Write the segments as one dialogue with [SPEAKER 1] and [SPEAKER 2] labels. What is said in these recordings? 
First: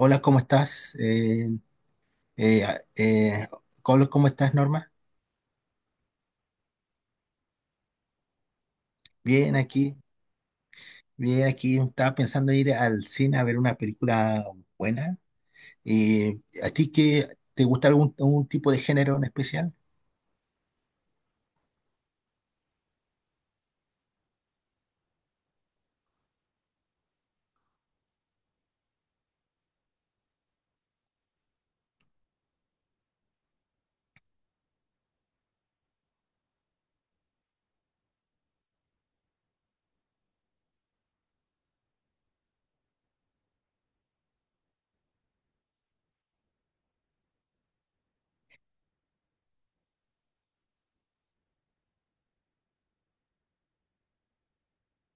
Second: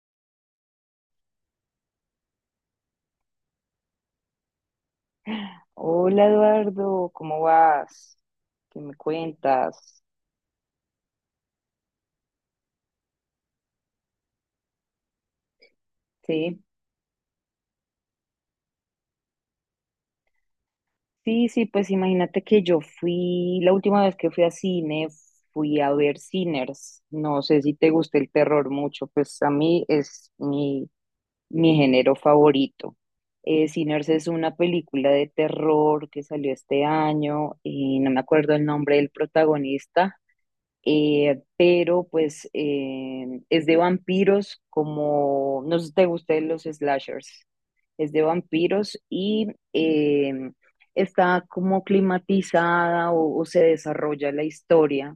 [SPEAKER 1] Hola, ¿cómo estás? Eh, a- eh, Colo, ¿cómo estás, Norma?
[SPEAKER 2] Hola Eduardo, ¿cómo vas? ¿Qué me
[SPEAKER 1] Bien aquí,
[SPEAKER 2] cuentas?
[SPEAKER 1] bien aquí. Estaba pensando ir al cine a ver una película buena.
[SPEAKER 2] Sí,
[SPEAKER 1] ¿A ti qué te gusta algún tipo de género en especial?
[SPEAKER 2] sí, sí, pues imagínate que la última vez que fui a cine, fui a ver Sinners. No sé si te gusta el terror mucho, pues a mí es mi género favorito. Sinners es una película de terror que salió este año y no me acuerdo el nombre del protagonista, pero pues es de vampiros, como, no sé si te gustan los slashers, es de vampiros y eh, está como climatizada, o se desarrolla la historia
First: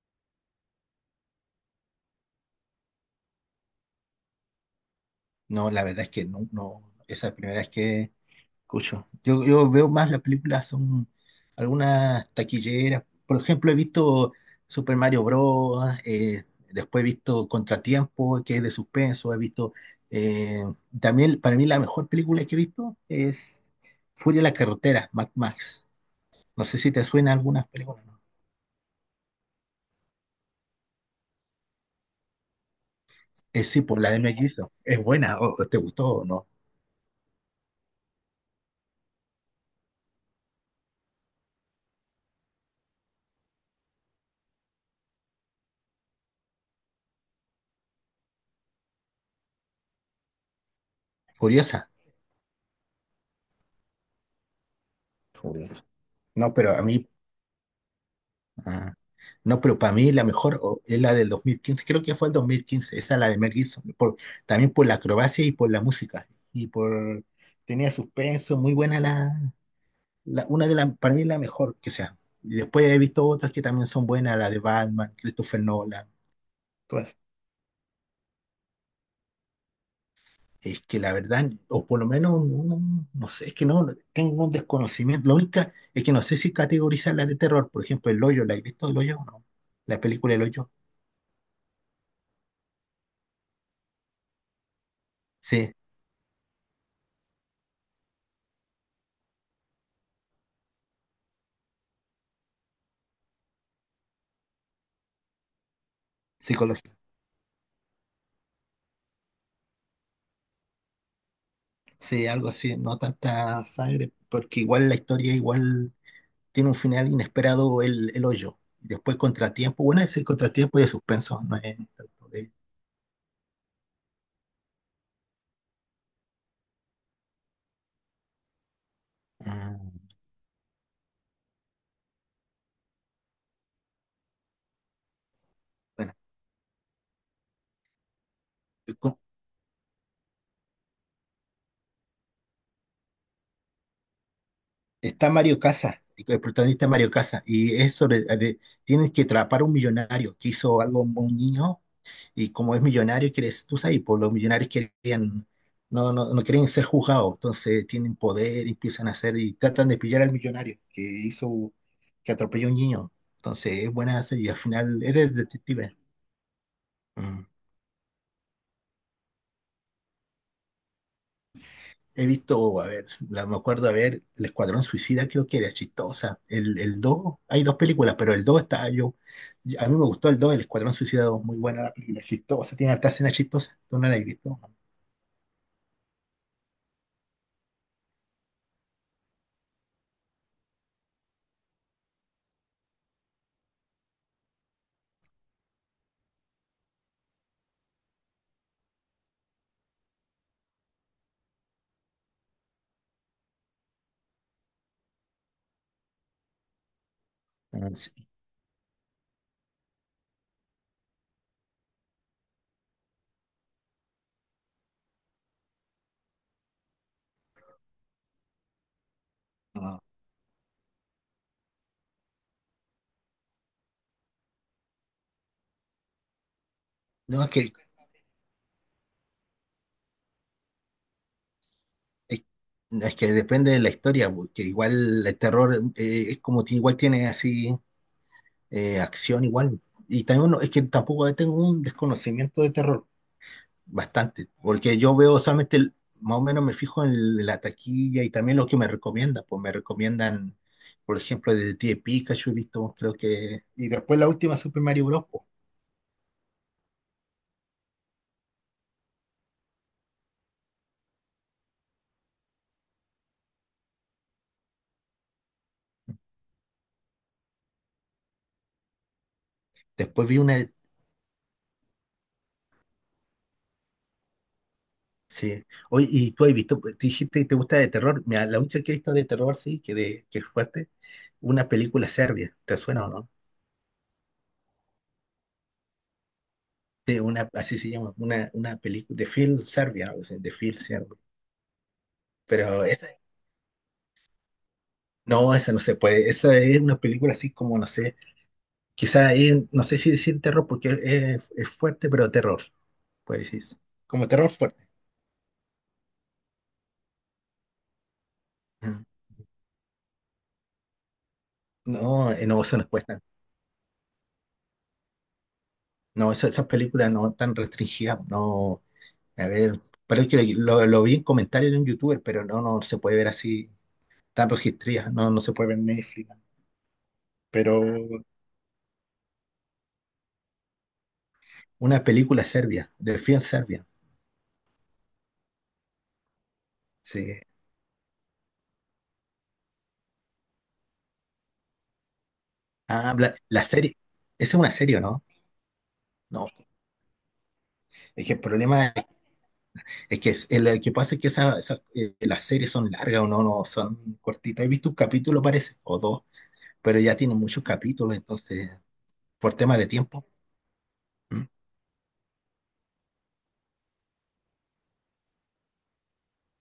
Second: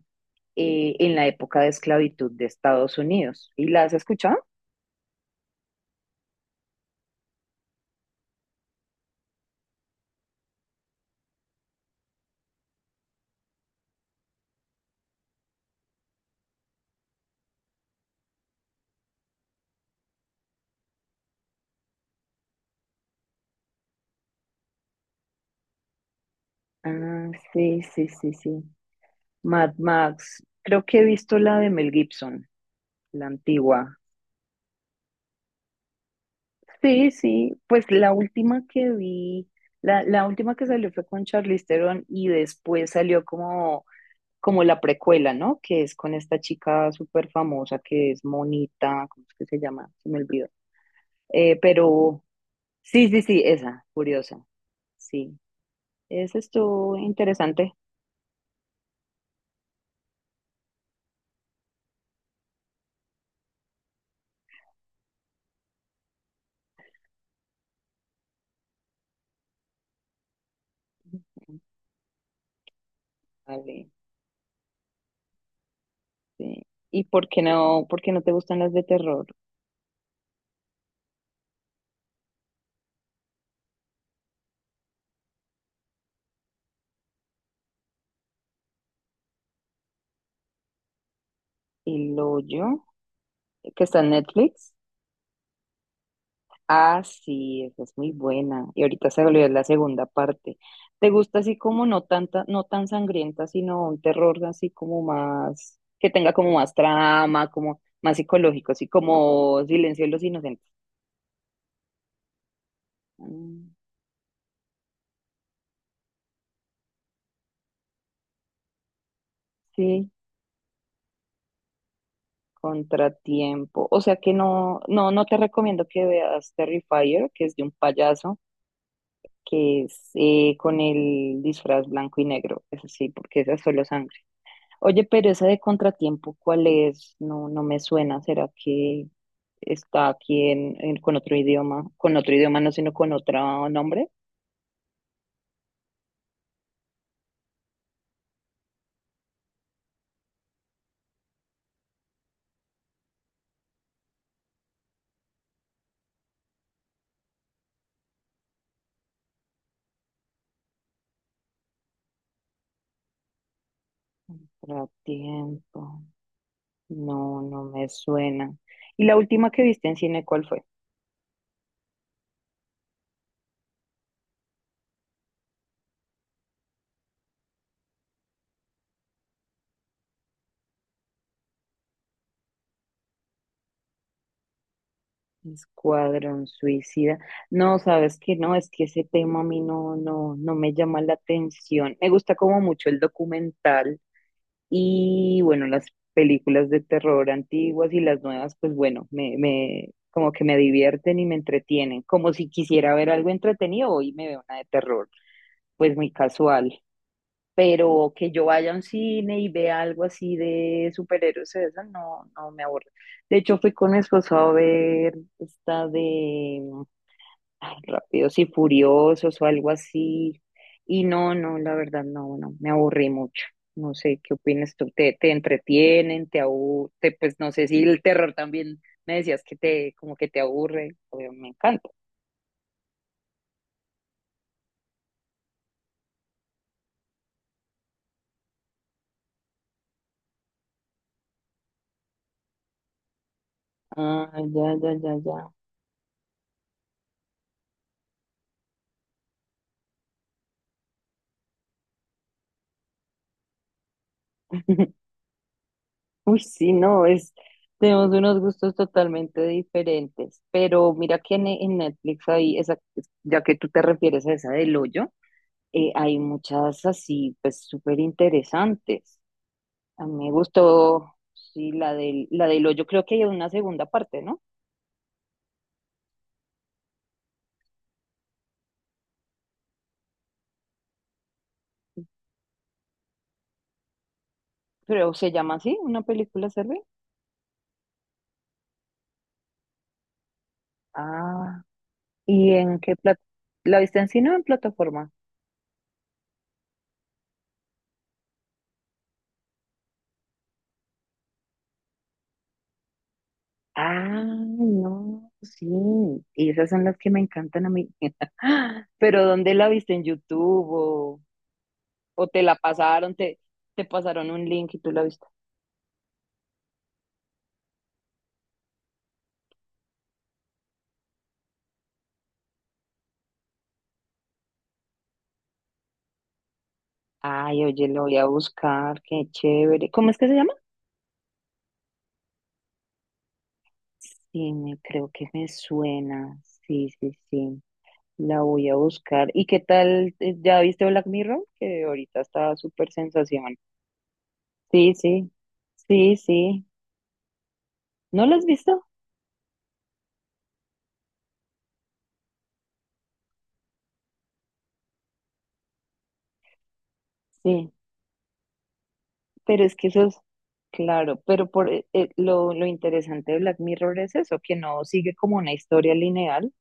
[SPEAKER 2] en la época de esclavitud de Estados Unidos. ¿Y la has escuchado?
[SPEAKER 1] No, la verdad es que no, no. Esa es la primera vez escucho. Yo veo más las películas, son algunas taquilleras. Por ejemplo, he visto Super Mario Bros., después he visto Contratiempo, que es de suspenso. He visto, eh, también, para mí, la mejor película que he visto es Furia en la Carretera, Mad Max. No sé si te
[SPEAKER 2] Ah,
[SPEAKER 1] suena algunas
[SPEAKER 2] sí,
[SPEAKER 1] películas,
[SPEAKER 2] sí,
[SPEAKER 1] ¿no?
[SPEAKER 2] sí, sí. Mad Max. Creo que he visto la de Mel Gibson, la
[SPEAKER 1] Sí,
[SPEAKER 2] antigua.
[SPEAKER 1] por la de Mel Gibson. Es buena, o ¿te gustó o no?
[SPEAKER 2] Sí, sí, pues la última que salió fue con Charlize Theron, y después salió como la precuela, ¿no? Que es con esta chica súper famosa que es Monita. ¿Cómo es que se llama? Se me olvidó.
[SPEAKER 1] Furiosa.
[SPEAKER 2] Pero sí, sí, sí, esa, curiosa, sí.
[SPEAKER 1] Furioso.
[SPEAKER 2] Esa
[SPEAKER 1] No, pero a
[SPEAKER 2] estuvo
[SPEAKER 1] mí,
[SPEAKER 2] interesante.
[SPEAKER 1] ah, no, pero para mí la mejor es la del 2015, creo que fue el 2015, esa, la de Mel Gibson, también por la acrobacia y por la música, y por, tenía suspenso, muy buena una de las, para mí la mejor que sea. Y después he visto otras que también
[SPEAKER 2] Vale,
[SPEAKER 1] son buenas, la de Batman, Christopher Nolan,
[SPEAKER 2] sí. ¿Y
[SPEAKER 1] todas.
[SPEAKER 2] por qué no te gustan las de terror?
[SPEAKER 1] Es que la verdad, o por lo menos, no, no sé, es que no, tengo un desconocimiento. Lo único es que no sé si categorizar la de terror, por ejemplo, El Hoyo. ¿La he visto El Hoyo o no? La película El Hoyo,
[SPEAKER 2] ¿Y lo yo? ¿Que está en Netflix?
[SPEAKER 1] sí,
[SPEAKER 2] Ah, sí, esa es muy buena. Y ahorita se volvió la segunda parte. ¿Te gusta así como no tanta, no tan sangrienta, sino un terror así como más, que tenga como más
[SPEAKER 1] psicológica.
[SPEAKER 2] trama, como más psicológico, así como Silencio de los Inocentes?
[SPEAKER 1] Sí, algo así, no tanta
[SPEAKER 2] Mm,
[SPEAKER 1] sangre, porque igual la historia igual tiene un final inesperado, el hoyo. Y después contratiempo, bueno,
[SPEAKER 2] sí,
[SPEAKER 1] es el contratiempo y el suspenso, no es tanto de-
[SPEAKER 2] Contratiempo. O sea que no, no, no te recomiendo que veas Terrifier, que es de un payaso,
[SPEAKER 1] Ah,
[SPEAKER 2] que es con el disfraz blanco y negro. Eso sí, porque esa es solo sangre. Oye, pero esa de
[SPEAKER 1] bueno,
[SPEAKER 2] Contratiempo, ¿cuál es? No, no me suena. ¿Será
[SPEAKER 1] y
[SPEAKER 2] que está aquí con otro idioma? Con otro idioma no, sino con otro nombre.
[SPEAKER 1] está Mario Casas, y el protagonista es Mario Casas, y es tienes que atrapar a un millonario que hizo algo a un niño. Y como es millonario, quiere, tú sabes, pues los millonarios querían, no, no, no quieren ser juzgados, entonces tienen poder, empiezan a hacer y tratan de pillar al millonario que hizo, que atropelló a un niño. Entonces es buena esa y al final es de detective.
[SPEAKER 2] Contratiempo. No,
[SPEAKER 1] Mm.
[SPEAKER 2] no me suena. ¿Y la última que viste en cine, cuál fue?
[SPEAKER 1] He visto, a ver, me acuerdo, a ver, El Escuadrón Suicida, creo que era chistosa. El dos, hay dos películas, pero el 2 está yo. A mí me gustó el dos, El Escuadrón Suicida dos, muy buena la película, chistosa, tiene harta escena chistosa. ¿Tú no la has visto?
[SPEAKER 2] Escuadrón Suicida. No, sabes que no, es que ese tema a mí no, no me llama la atención. Me gusta como mucho el documental. Y bueno, las películas de terror antiguas y las nuevas, pues bueno, me como que me divierten y me entretienen, como si quisiera ver algo entretenido, hoy me veo una de terror, pues muy casual.
[SPEAKER 1] Mm.
[SPEAKER 2] Pero
[SPEAKER 1] Sí.
[SPEAKER 2] que yo vaya a un cine y vea algo así de superhéroes, eso no, no me aburre. De hecho, fui con mi esposo a ver esta de ay, Rápidos y Furiosos o algo
[SPEAKER 1] No,
[SPEAKER 2] así, y no, no, la verdad, no, no, me aburrí mucho. No sé, ¿qué opinas tú? ¿Te entretienen? ¿Te aburre? Pues
[SPEAKER 1] no,
[SPEAKER 2] no sé si el terror también me decías que como que te aburre. Obvio, me encanta.
[SPEAKER 1] Es es que depende de la historia, porque igual el terror, es como que igual tiene así acción igual. Y también es que tampoco tengo un desconocimiento de terror,
[SPEAKER 2] Ah,
[SPEAKER 1] bastante,
[SPEAKER 2] ya, ya,
[SPEAKER 1] porque
[SPEAKER 2] ya,
[SPEAKER 1] yo veo
[SPEAKER 2] ya.
[SPEAKER 1] solamente, más o menos me fijo en la taquilla y también lo que me recomiendan, pues me recomiendan, por ejemplo, de Pie Pikachu, he visto, creo que. Y después la última Super Mario Bros., pues.
[SPEAKER 2] Uy, sí, no, es, tenemos unos gustos totalmente diferentes, pero mira que en Netflix hay esa, ya que tú te refieres a esa del hoyo, hay muchas así, pues súper interesantes. A mí
[SPEAKER 1] Después
[SPEAKER 2] me
[SPEAKER 1] vi una de-.
[SPEAKER 2] gustó, sí, la del hoyo. Creo que hay una segunda parte, ¿no?
[SPEAKER 1] Sí. Oye, y tú has visto, te dijiste que te gusta de terror. Mira, la única que he visto de terror, sí, que, de, que es fuerte, una película serbia. ¿Te suena o no?
[SPEAKER 2] Pero se llama así, ¿una película sirve?
[SPEAKER 1] De una, así se llama, una película de film serbia, algo así, de film serbia.
[SPEAKER 2] Ah, ¿y en
[SPEAKER 1] Pero
[SPEAKER 2] qué plata? ¿La viste en cine o en plataforma?
[SPEAKER 1] esa no se puede, esa es una película así como, no sé, quizá no sé si decir terror porque es fuerte, pero terror, puede decirse,
[SPEAKER 2] Ah,
[SPEAKER 1] como terror fuerte.
[SPEAKER 2] no, sí. Y esas son las que me encantan a mí.
[SPEAKER 1] Ajá.
[SPEAKER 2] Pero ¿dónde la viste? ¿En YouTube? O
[SPEAKER 1] No,
[SPEAKER 2] te la
[SPEAKER 1] no, eso no
[SPEAKER 2] pasaron?
[SPEAKER 1] cuesta.
[SPEAKER 2] Te pasaron un link y tú la viste.
[SPEAKER 1] No, esas películas no tan restringidas, no, a ver, pero es que lo vi en comentarios de un youtuber, pero no, no se puede ver así, tan registradas, no, no se puede ver en Netflix, ¿no?
[SPEAKER 2] Ay,
[SPEAKER 1] Pero
[SPEAKER 2] oye, lo voy a buscar. Qué chévere. ¿Cómo es que se llama?
[SPEAKER 1] una película serbia, de film serbia.
[SPEAKER 2] Sí, me, creo que me suena. Sí, sí,
[SPEAKER 1] Sí.
[SPEAKER 2] sí. La voy a buscar. ¿Y qué tal? ¿Ya viste Black Mirror? Que ahorita está súper
[SPEAKER 1] Ah, la,
[SPEAKER 2] sensación.
[SPEAKER 1] la serie. Esa es una
[SPEAKER 2] Sí,
[SPEAKER 1] serie, ¿o no?
[SPEAKER 2] sí. Sí,
[SPEAKER 1] No,
[SPEAKER 2] sí. ¿No
[SPEAKER 1] es que
[SPEAKER 2] la
[SPEAKER 1] el
[SPEAKER 2] has visto?
[SPEAKER 1] problema es que lo que pasa es que las series son largas, o no, no son cortitas. He visto un capítulo, parece, o dos, pero ya tienen muchos
[SPEAKER 2] Sí.
[SPEAKER 1] capítulos, entonces, por
[SPEAKER 2] Pero es
[SPEAKER 1] tema
[SPEAKER 2] que
[SPEAKER 1] de
[SPEAKER 2] eso es
[SPEAKER 1] tiempo.
[SPEAKER 2] claro,
[SPEAKER 1] ¿Mm?
[SPEAKER 2] pero por lo interesante de Black Mirror es eso, que no sigue como una historia lineal,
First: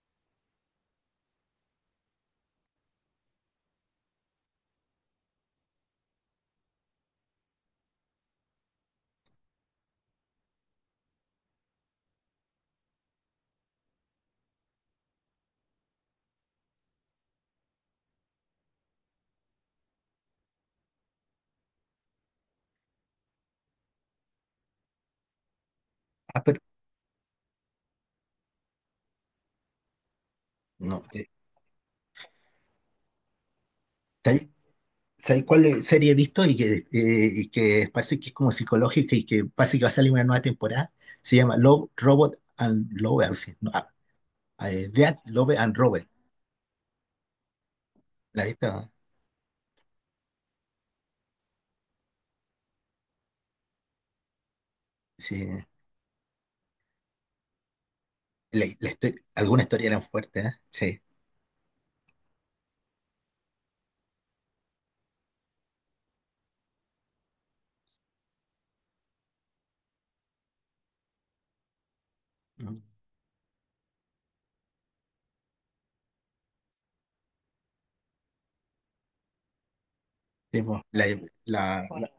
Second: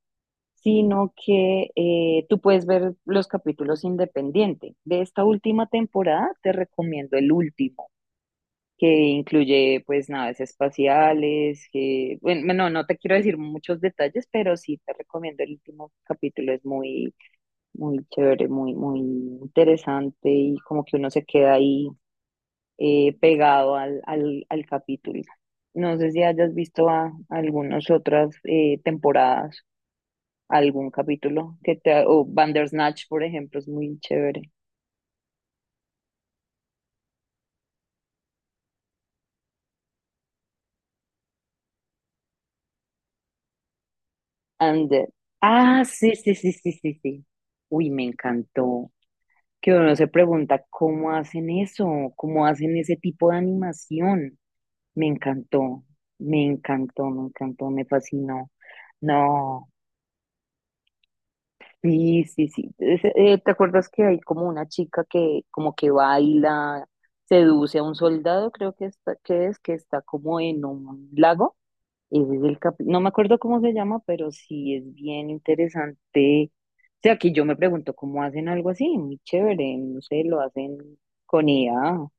[SPEAKER 2] sino que tú puedes ver los capítulos independiente. De esta última temporada te recomiendo el último, que incluye pues naves espaciales, que, bueno, no, no te quiero decir muchos detalles, pero sí te recomiendo el último capítulo, es muy, muy chévere, muy, muy interesante y como que uno se queda ahí pegado al capítulo. No sé si
[SPEAKER 1] Ah,
[SPEAKER 2] hayas
[SPEAKER 1] pero
[SPEAKER 2] visto a algunas otras temporadas, algún
[SPEAKER 1] no.
[SPEAKER 2] capítulo que te, o Bandersnatch, por ejemplo, es muy
[SPEAKER 1] ¿Sabes
[SPEAKER 2] chévere.
[SPEAKER 1] sabes cuál serie he visto y y que parece que es como psicológica y que parece que va a salir una nueva temporada? Se llama Love, Robot and Love, algo así. No,
[SPEAKER 2] And the-
[SPEAKER 1] Death, Love and
[SPEAKER 2] ah,
[SPEAKER 1] Robot.
[SPEAKER 2] sí, sí, sí, sí, sí, sí. Uy, me
[SPEAKER 1] ¿La has
[SPEAKER 2] encantó.
[SPEAKER 1] visto?
[SPEAKER 2] Que uno se pregunta cómo hacen eso, cómo hacen ese tipo de animación. Me
[SPEAKER 1] Sí.
[SPEAKER 2] encantó, me encantó, me encantó, me fascinó.
[SPEAKER 1] Alguna
[SPEAKER 2] No.
[SPEAKER 1] historia eran fuertes, ¿eh? Sí.
[SPEAKER 2] Sí, sí, sí. ¿Te acuerdas que hay como una chica que como que baila, seduce a un soldado, creo que está, que es, que está como en un lago? Ese es
[SPEAKER 1] Mm.
[SPEAKER 2] no me acuerdo cómo se llama, pero sí es bien interesante. O sea, que yo me pregunto cómo hacen algo así, muy chévere, no sé, lo
[SPEAKER 1] Sí,
[SPEAKER 2] hacen
[SPEAKER 1] pues,
[SPEAKER 2] con IA.
[SPEAKER 1] bueno,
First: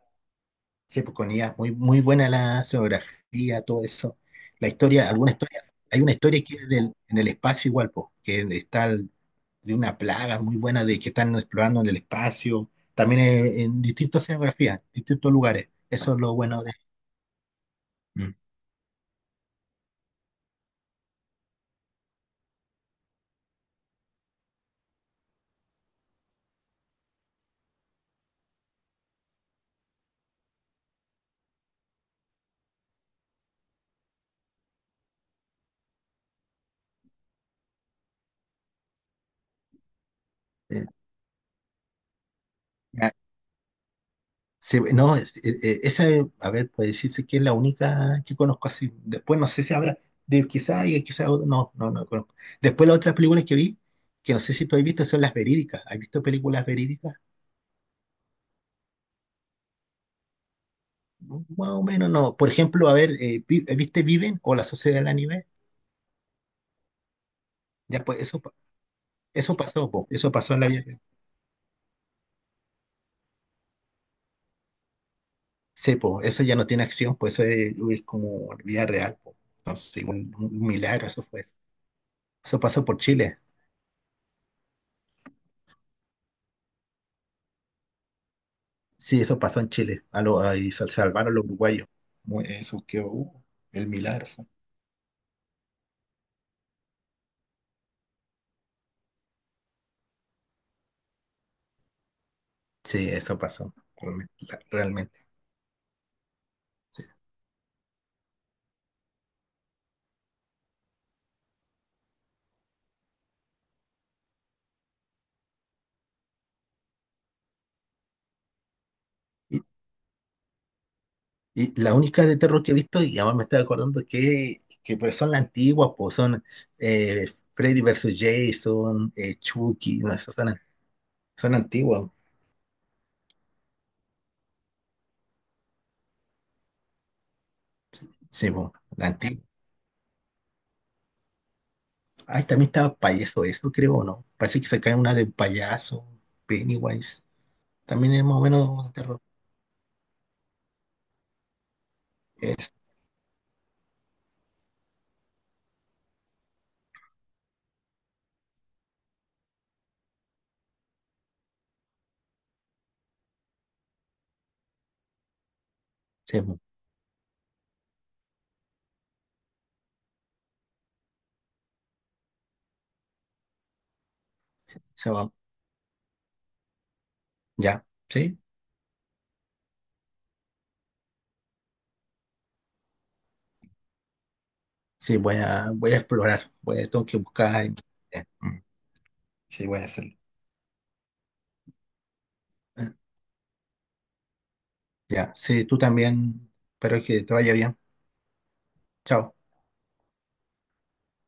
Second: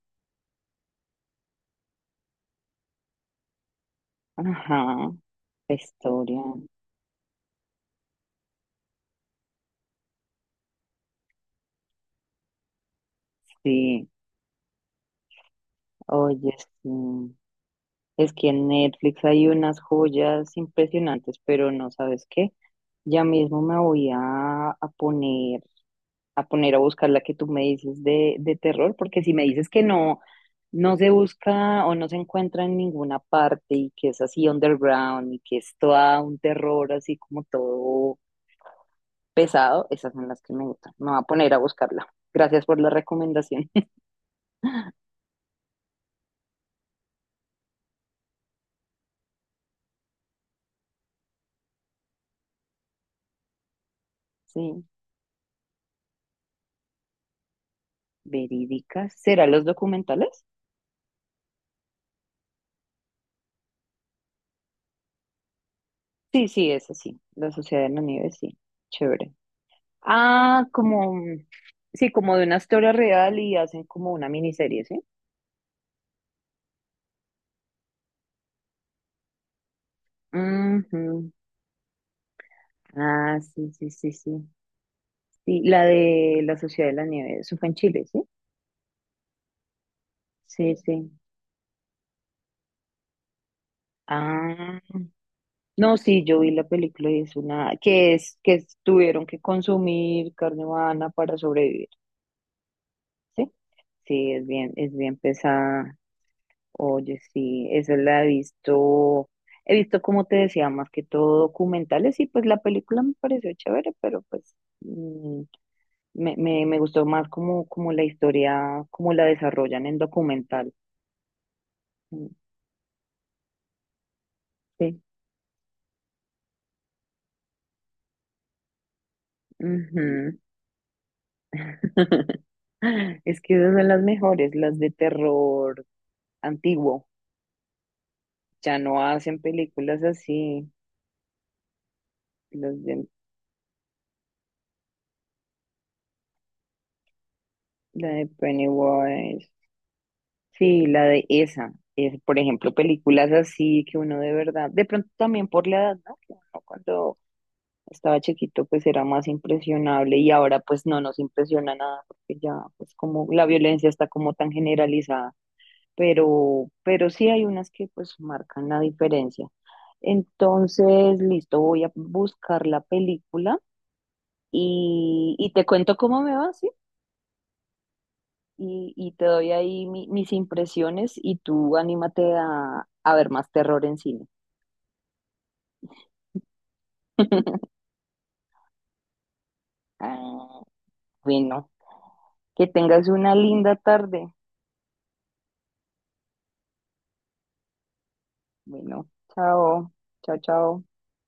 [SPEAKER 1] sí, pues, con IA, muy, muy buena la geografía, todo eso. La
[SPEAKER 2] Ajá,
[SPEAKER 1] historia, alguna historia,
[SPEAKER 2] la
[SPEAKER 1] hay una
[SPEAKER 2] historia,
[SPEAKER 1] historia que es en el espacio igual, pues, que está de una plaga muy buena de que están explorando en el espacio, también en
[SPEAKER 2] sí.
[SPEAKER 1] distintas geografías, distintos lugares. Eso es lo
[SPEAKER 2] Oye,
[SPEAKER 1] bueno de.
[SPEAKER 2] sí. Es
[SPEAKER 1] Mm.
[SPEAKER 2] que en Netflix hay unas joyas impresionantes, pero no sabes qué. Ya mismo a poner, a poner a buscar la que tú me dices de terror, porque si me dices que no, no se busca o no se encuentra en ninguna parte y que es así underground y que es toda un terror así como todo pesado, esas son las que me gustan. Me voy a poner a buscarla. Gracias por la
[SPEAKER 1] Eh,
[SPEAKER 2] recomendación.
[SPEAKER 1] Sí, no, a ver, puede decirse que es la única que conozco así. Después no sé si habrá, quizá y quizá otra, no, no, no conozco. Después las otras películas que vi, que no sé si tú has
[SPEAKER 2] Sí,
[SPEAKER 1] visto, son las verídicas. ¿Has visto películas verídicas?
[SPEAKER 2] verídicas. ¿Será los documentales?
[SPEAKER 1] Más o menos no. Por ejemplo, a ver, ¿viste Viven o La Sociedad de la Nieve?
[SPEAKER 2] Sí, sí, es así. La Sociedad de la
[SPEAKER 1] Ya pues
[SPEAKER 2] Nieve,
[SPEAKER 1] eso,
[SPEAKER 2] sí. Chévere.
[SPEAKER 1] eso pasó, po, eso pasó en
[SPEAKER 2] Ah,
[SPEAKER 1] la vida real.
[SPEAKER 2] como, sí, como de una historia real, y hacen como una miniserie, ¿sí?
[SPEAKER 1] Sí, po, eso ya no tiene acción, pues eso es como vida real, po. Entonces, igual, un milagro, eso
[SPEAKER 2] Ujú.
[SPEAKER 1] fue. Eso pasó por
[SPEAKER 2] Ah,
[SPEAKER 1] Chile.
[SPEAKER 2] sí, sí, sí, sí. Sí, la de la Sociedad de la Nieve, eso fue en Chile, ¿sí?
[SPEAKER 1] Sí, eso pasó en Chile. Ahí
[SPEAKER 2] Sí,
[SPEAKER 1] se
[SPEAKER 2] sí.
[SPEAKER 1] salvaron los uruguayos. Eso que el milagro fue.
[SPEAKER 2] Ah, no, sí, yo vi la película y es una, que es- tuvieron que consumir carne humana para sobrevivir,
[SPEAKER 1] Sí, eso
[SPEAKER 2] ¿sí?
[SPEAKER 1] pasó
[SPEAKER 2] Sí,
[SPEAKER 1] realmente,
[SPEAKER 2] es bien
[SPEAKER 1] realmente.
[SPEAKER 2] pesada. Oye, sí, eso la he visto, he visto, como te decía, más que todo documentales, y pues la película me pareció chévere, pero pues mm, me gustó más como, como la historia, como la
[SPEAKER 1] Y,
[SPEAKER 2] desarrollan en documental.
[SPEAKER 1] la única
[SPEAKER 2] Mm,
[SPEAKER 1] de terror que he visto, y además me estoy acordando que,
[SPEAKER 2] sí.
[SPEAKER 1] pues son las antiguas, pues son eh, Freddy versus Jason, Chucky, no, esas
[SPEAKER 2] Ujú.
[SPEAKER 1] son, antiguas.
[SPEAKER 2] Es que esas son las mejores, las de terror antiguo.
[SPEAKER 1] Sí, pues,
[SPEAKER 2] Ya no
[SPEAKER 1] la
[SPEAKER 2] hacen
[SPEAKER 1] antigua.
[SPEAKER 2] películas así,
[SPEAKER 1] Ay, también
[SPEAKER 2] las
[SPEAKER 1] estaba
[SPEAKER 2] de,
[SPEAKER 1] payaso, eso creo, ¿o no? Parece que sacaron una de un payaso, Pennywise.
[SPEAKER 2] la
[SPEAKER 1] También es
[SPEAKER 2] de
[SPEAKER 1] más o menos de terror.
[SPEAKER 2] Pennywise. Sí, la de esa. Es, por
[SPEAKER 1] Es,
[SPEAKER 2] ejemplo, películas así que uno de verdad, de pronto también por la edad, ¿no? Que uno cuando estaba chiquito pues era más impresionable, y ahora pues no nos impresiona nada, porque ya pues como la violencia está como tan generalizada,
[SPEAKER 1] sí, pues,
[SPEAKER 2] pero sí hay unas que pues marcan la diferencia. Entonces, listo, voy a buscar la película
[SPEAKER 1] se va.
[SPEAKER 2] y te cuento cómo me va, ¿sí?
[SPEAKER 1] Ya, sí.
[SPEAKER 2] Y, y te doy ahí mis impresiones, y tú anímate a ver más terror en cine.
[SPEAKER 1] Sí, voy a explorar, tengo que buscar en internet. Mm, sí, voy a hacerlo.
[SPEAKER 2] Ah, bueno, que tengas una linda tarde.
[SPEAKER 1] Ya, sí, tú también. Espero que te vaya bien.
[SPEAKER 2] Bueno,
[SPEAKER 1] Chao.
[SPEAKER 2] chao, chao, chao.